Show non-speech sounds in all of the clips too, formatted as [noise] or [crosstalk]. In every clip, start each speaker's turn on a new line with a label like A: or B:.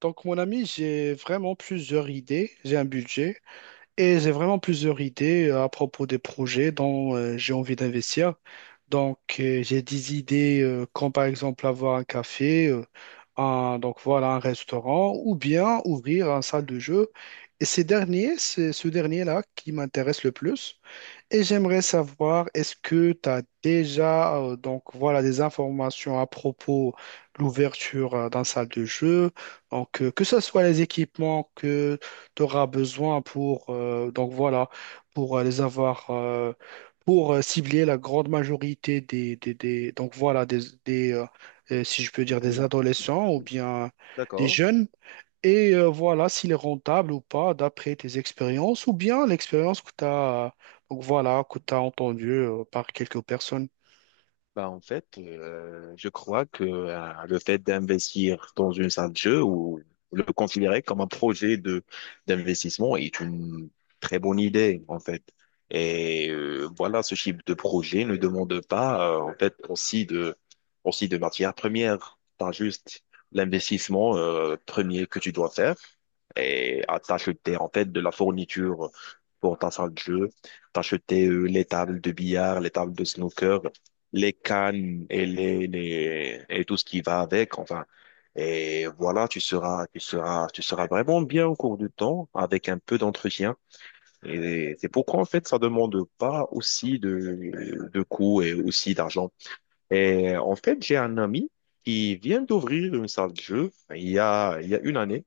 A: Donc, mon ami, j'ai vraiment plusieurs idées. J'ai un budget et j'ai vraiment plusieurs idées à propos des projets dont j'ai envie d'investir. Donc, j'ai des idées comme par exemple avoir un café, un restaurant ou bien ouvrir une salle de jeu. C'est ce dernier-là qui m'intéresse le plus. Et j'aimerais savoir, est-ce que tu as déjà des informations à propos de l'ouverture d'un salle de jeu, que ce soit les équipements que tu auras besoin pour les avoir, pour cibler la grande majorité des- donc voilà des, si je peux
B: Le
A: dire, des
B: client.
A: adolescents ou bien des
B: D'accord.
A: jeunes. Et voilà, s'il est rentable ou pas, d'après tes expériences, ou bien l'expérience que tu as, que tu as entendue par quelques personnes.
B: Bah, en fait, je crois que le fait d'investir dans une salle de jeu ou le considérer comme un projet de d'investissement est une très bonne idée, en fait. Et voilà, ce type de projet ne demande pas, en fait, aussi de matières premières. T'as juste l'investissement premier que tu dois faire et à t'acheter en fait de la fourniture pour ta salle de jeu, t'acheter les tables de billard, les tables de snooker, les cannes et les et tout ce qui va avec, enfin. Et voilà, tu seras vraiment bien au cours du temps avec un peu d'entretien. Et c'est pourquoi, en fait, ça demande pas aussi de coûts et aussi d'argent. Et en fait, j'ai un ami qui vient d'ouvrir une salle de jeu il y a 1 année.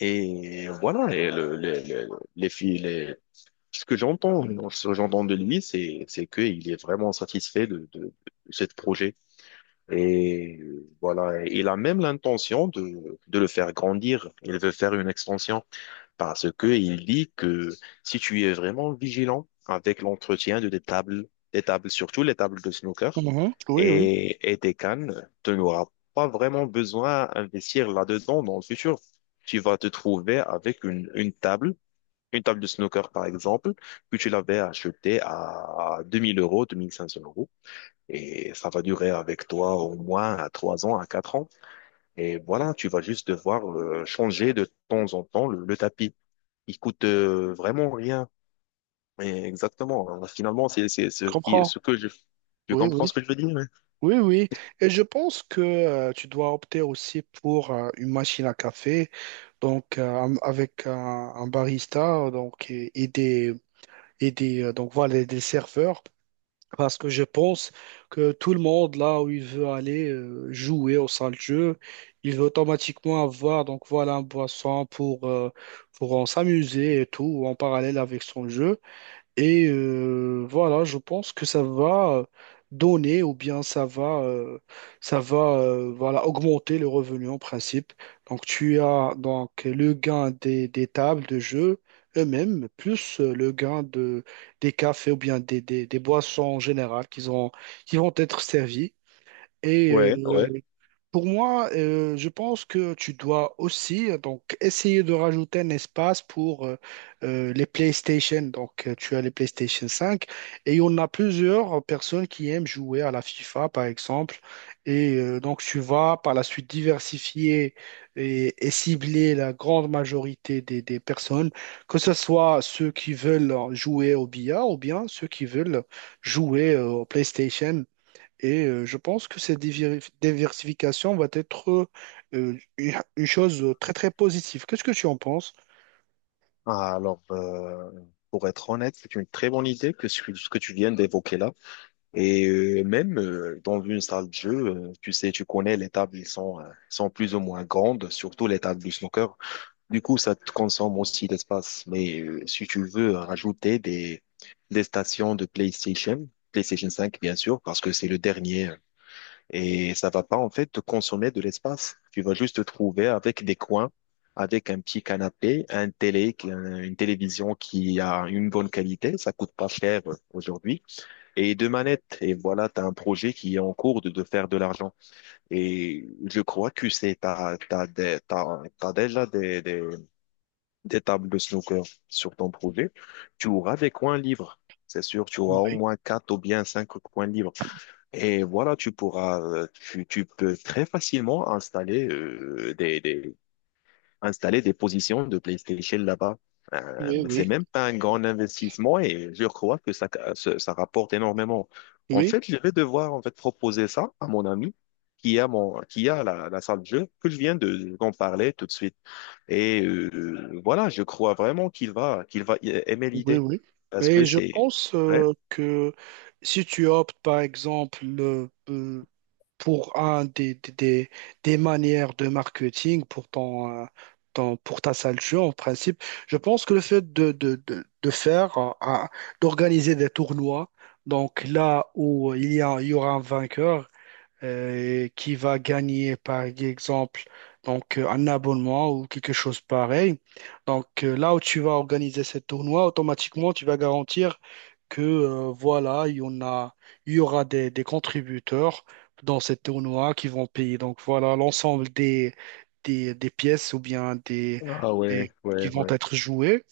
B: Et voilà, et le- les filles, les- ce que j'entends, ce que j'entends de lui, c'est qu'il est vraiment satisfait de ce projet. Et voilà, et il a même l'intention de le faire grandir. Il veut faire une extension parce que il dit que si tu es vraiment vigilant avec l'entretien de tes tables, des tables, surtout les tables de snooker,
A: Mhm. Oui, oui,
B: et tes cannes, tu n'auras pas vraiment besoin d'investir là-dedans dans le futur. Tu vas te trouver avec une table de snooker par exemple, que tu l'avais achetée à 2000 euros, 2500 euros. Et ça va durer avec toi au moins à 3 ans, à 4 ans. Et voilà, tu vas juste devoir changer de temps en temps le tapis. Il coûte vraiment rien. Et exactement, hein. Finalement, c'est ce,
A: je
B: qui-
A: comprends.
B: ce que je, tu
A: Oui,
B: comprends ce
A: oui.
B: que je veux dire? Hein.
A: Oui, oui. Et je pense que tu dois opter aussi pour une machine à café, avec un barista, donc et des donc voilà des serveurs. Parce que je pense que tout le monde, là où il veut aller jouer au sein de jeu, il veut automatiquement avoir, un boisson pour en s'amuser et tout en parallèle avec son jeu. Et voilà, je pense que ça va donner ou bien ça va voilà, augmenter le revenu en principe. Donc tu as le gain des tables de jeu eux-mêmes, plus le gain de, des cafés ou bien des boissons en général qui ont, qui vont être servies. Et
B: Ouais,
A: euh,
B: ouais.
A: pour moi, je pense que tu dois aussi essayer de rajouter un espace pour les PlayStation. Donc, tu as les PlayStation 5 et on a plusieurs personnes qui aiment jouer à la FIFA, par exemple. Et tu vas par la suite diversifier et cibler la grande majorité des personnes, que ce soit ceux qui veulent jouer au billard ou bien ceux qui veulent jouer au PlayStation. Et je pense que cette diversification va être une une chose très, très positive. Qu'est-ce que tu en penses?
B: Ah, alors, pour être honnête, c'est une très bonne idée que ce que tu viens d'évoquer là. Et même dans une salle de jeu, tu sais, tu connais les tables, ils sont, sont plus ou moins grandes, surtout les tables du snooker. Du coup, ça te consomme aussi l'espace. Mais si tu veux rajouter des stations de PlayStation, PlayStation 5, bien sûr, parce que c'est le dernier et ça va pas en fait te consommer de l'espace. Tu vas juste te trouver avec des coins, avec un petit canapé, un télé, qui- un- une télévision qui a une bonne qualité, ça coûte pas cher aujourd'hui, et deux manettes. Et voilà, tu as un projet qui est en cours de faire de l'argent. Et je crois que c'est t'as, t'as des- t'as- t'as déjà des tables de snooker sur ton projet. Tu auras des coins libres. C'est sûr, tu auras au
A: Oui,
B: moins quatre ou bien cinq coins libres. Et voilà, tu pourras, tu peux très facilement installer installer des positions de PlayStation là-bas.
A: oui,
B: Mais c'est
A: oui,
B: même pas un grand investissement et je crois que ça rapporte énormément. En
A: oui,
B: fait, je vais devoir en fait proposer ça à mon ami qui a la salle de jeu que je viens de, d'en parler tout de suite. Et voilà, je crois vraiment qu'il va aimer
A: oui,
B: l'idée
A: oui.
B: parce
A: Et
B: que
A: je
B: c'est
A: pense
B: ouais.
A: que si tu optes, par exemple, pour un des manières de marketing pour pour ta salle de jeu, en principe, je pense que le fait de faire, d'organiser des tournois, donc là où il y aura un vainqueur, qui va gagner, par exemple, un abonnement ou quelque chose pareil. Donc, là où tu vas organiser ce tournoi, automatiquement, tu vas garantir que, voilà, il y aura des contributeurs dans ce tournoi qui vont payer. Donc, voilà, l'ensemble des pièces ou bien
B: Ah ouais,
A: des,
B: ouais,
A: qui vont
B: ouais,
A: être jouées.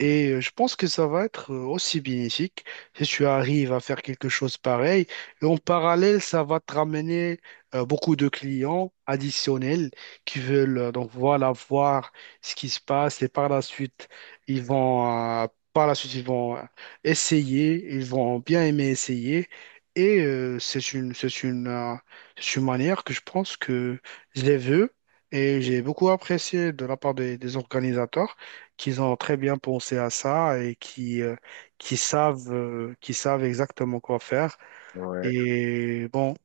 A: Et je pense que ça va être aussi bénéfique si tu arrives à faire quelque chose pareil. Et en parallèle, ça va te ramener beaucoup de clients additionnels qui veulent voir ce qui se passe et par la suite, ils vont euh, ils vont essayer, ils vont bien aimer essayer. Et c'est une manière que je pense que je les veux et j'ai beaucoup apprécié de la part des organisateurs qu'ils ont très bien pensé à ça et qui qui savent exactement quoi faire.
B: ouais.
A: Et bon,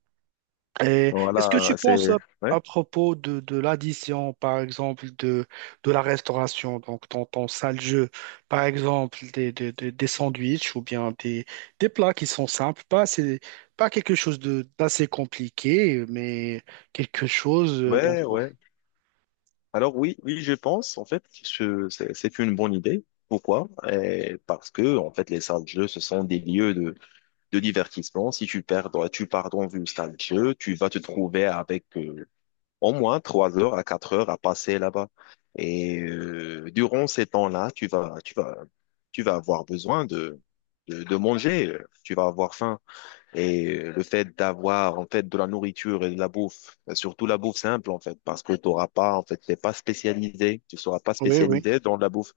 A: et est-ce que tu
B: Voilà, c'est
A: penses à
B: ouais,
A: propos de l'addition, par exemple, de la restauration, donc ton, ton sale jeu, par exemple, des sandwichs ou bien des plats qui sont simples, pas, pas quelque chose de, d'assez compliqué, mais quelque chose.
B: ouais, ouais. Alors oui, oui, je pense en fait que c'est une bonne idée. Pourquoi? Eh, parce que en fait, les salles de jeu, ce sont des lieux de divertissement. Si tu pars dans une salle de jeu, tu vas te trouver avec au moins 3 heures à 4 heures à passer là-bas. Et durant ces temps-là, tu vas avoir besoin de manger. Tu vas avoir faim. Et le fait d'avoir en fait de la nourriture et de la bouffe, surtout la bouffe simple en fait, parce que tu n'auras pas en fait, t'es pas spécialisé, tu seras pas
A: Oui, oui,
B: spécialisé dans la bouffe.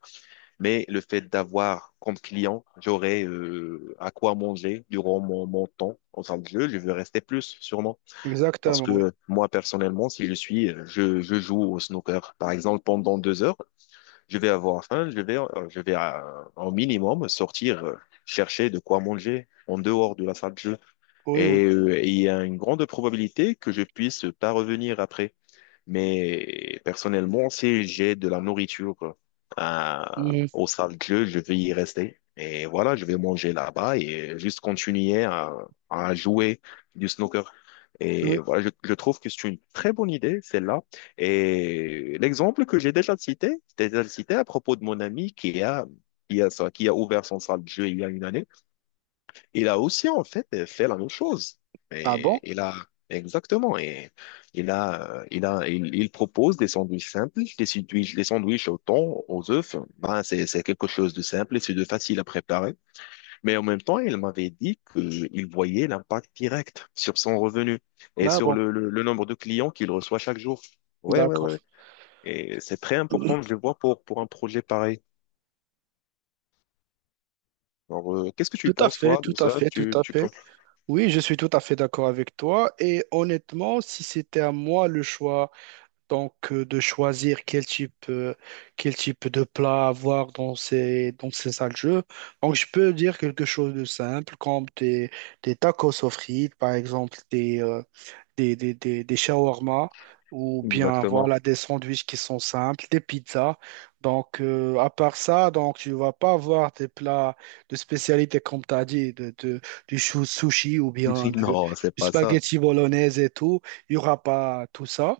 B: Mais le fait d'avoir comme client, j'aurai à quoi manger durant mon temps en salle de jeu, je veux rester plus sûrement. Parce
A: exactement, oui,
B: que moi, personnellement, si je joue au snooker, par exemple, pendant 2 heures, je vais avoir faim, je vais en minimum sortir chercher de quoi manger en dehors de la salle de jeu.
A: oui, oui.
B: Et il y a une grande probabilité que je puisse pas revenir après. Mais personnellement, si j'ai de la nourriture euh,
A: Mhm.
B: au cercle, je vais y rester. Et voilà, je vais manger là-bas et juste continuer à jouer du snooker. Et
A: Oui.
B: voilà, je trouve que c'est une très bonne idée, celle-là. Et l'exemple que j'ai déjà cité à propos de mon ami qui a ouvert son salle de jeu il y a 1 année. Il a aussi, en fait, fait la même chose.
A: Ah bon?
B: Et il a, exactement. Et il propose des sandwichs simples, des sandwichs au thon, aux œufs. Ben, c'est quelque chose de simple et c'est de facile à préparer. Mais en même temps, il m'avait dit qu'il voyait l'impact direct sur son revenu et
A: Ah
B: sur
A: bon.
B: le nombre de clients qu'il reçoit chaque jour. Ouais, ouais, ouais,
A: D'accord.
B: ouais. Et c'est très
A: Tout
B: important, je le vois, pour un projet pareil. Alors, qu'est-ce que tu
A: à
B: penses,
A: fait,
B: toi, de
A: tout à
B: ça?
A: fait, tout à
B: Tu
A: fait.
B: penses
A: Oui, je suis tout à fait d'accord avec toi. Et honnêtement, si c'était à moi le choix, de choisir quel type de plat avoir dans ces salles de jeu, donc je peux dire quelque chose de simple, comme des tacos aux frites, par exemple, des shawarma ou bien
B: exactement.
A: voilà
B: [laughs]
A: des sandwichs qui sont simples, des pizzas. Donc, à part ça, donc, tu vas pas avoir des plats de spécialité, comme tu as dit, du sushi ou bien
B: Non, c'est
A: du
B: pas ça.
A: spaghetti bolognaise et tout. Il y aura pas tout ça.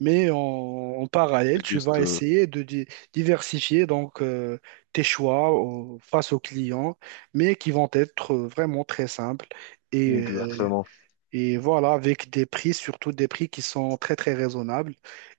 A: Mais en parallèle, tu
B: Juste,
A: vas essayer de diversifier donc, tes choix face aux clients, mais qui vont être vraiment très simples. Et
B: exactement.
A: voilà, avec des prix, surtout des prix qui sont très très raisonnables.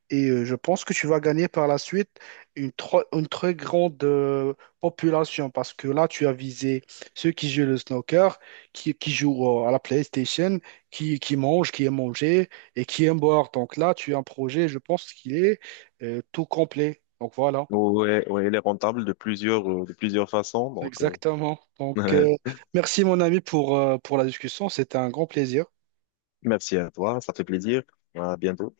A: Et je pense que tu vas gagner par la suite une, une très grande population parce que là, tu as visé ceux qui jouent le snooker, qui jouent à la PlayStation, qui mangent, qui aiment manger et qui aiment boire. Donc là, tu as un projet, je pense qu'il est tout complet. Donc voilà,
B: Ouais, ouais, elle est rentable de plusieurs façons. Donc,
A: exactement.
B: euh, [laughs]
A: Merci mon ami pour la discussion, c'était un grand plaisir.
B: merci à toi, ça fait plaisir. À bientôt.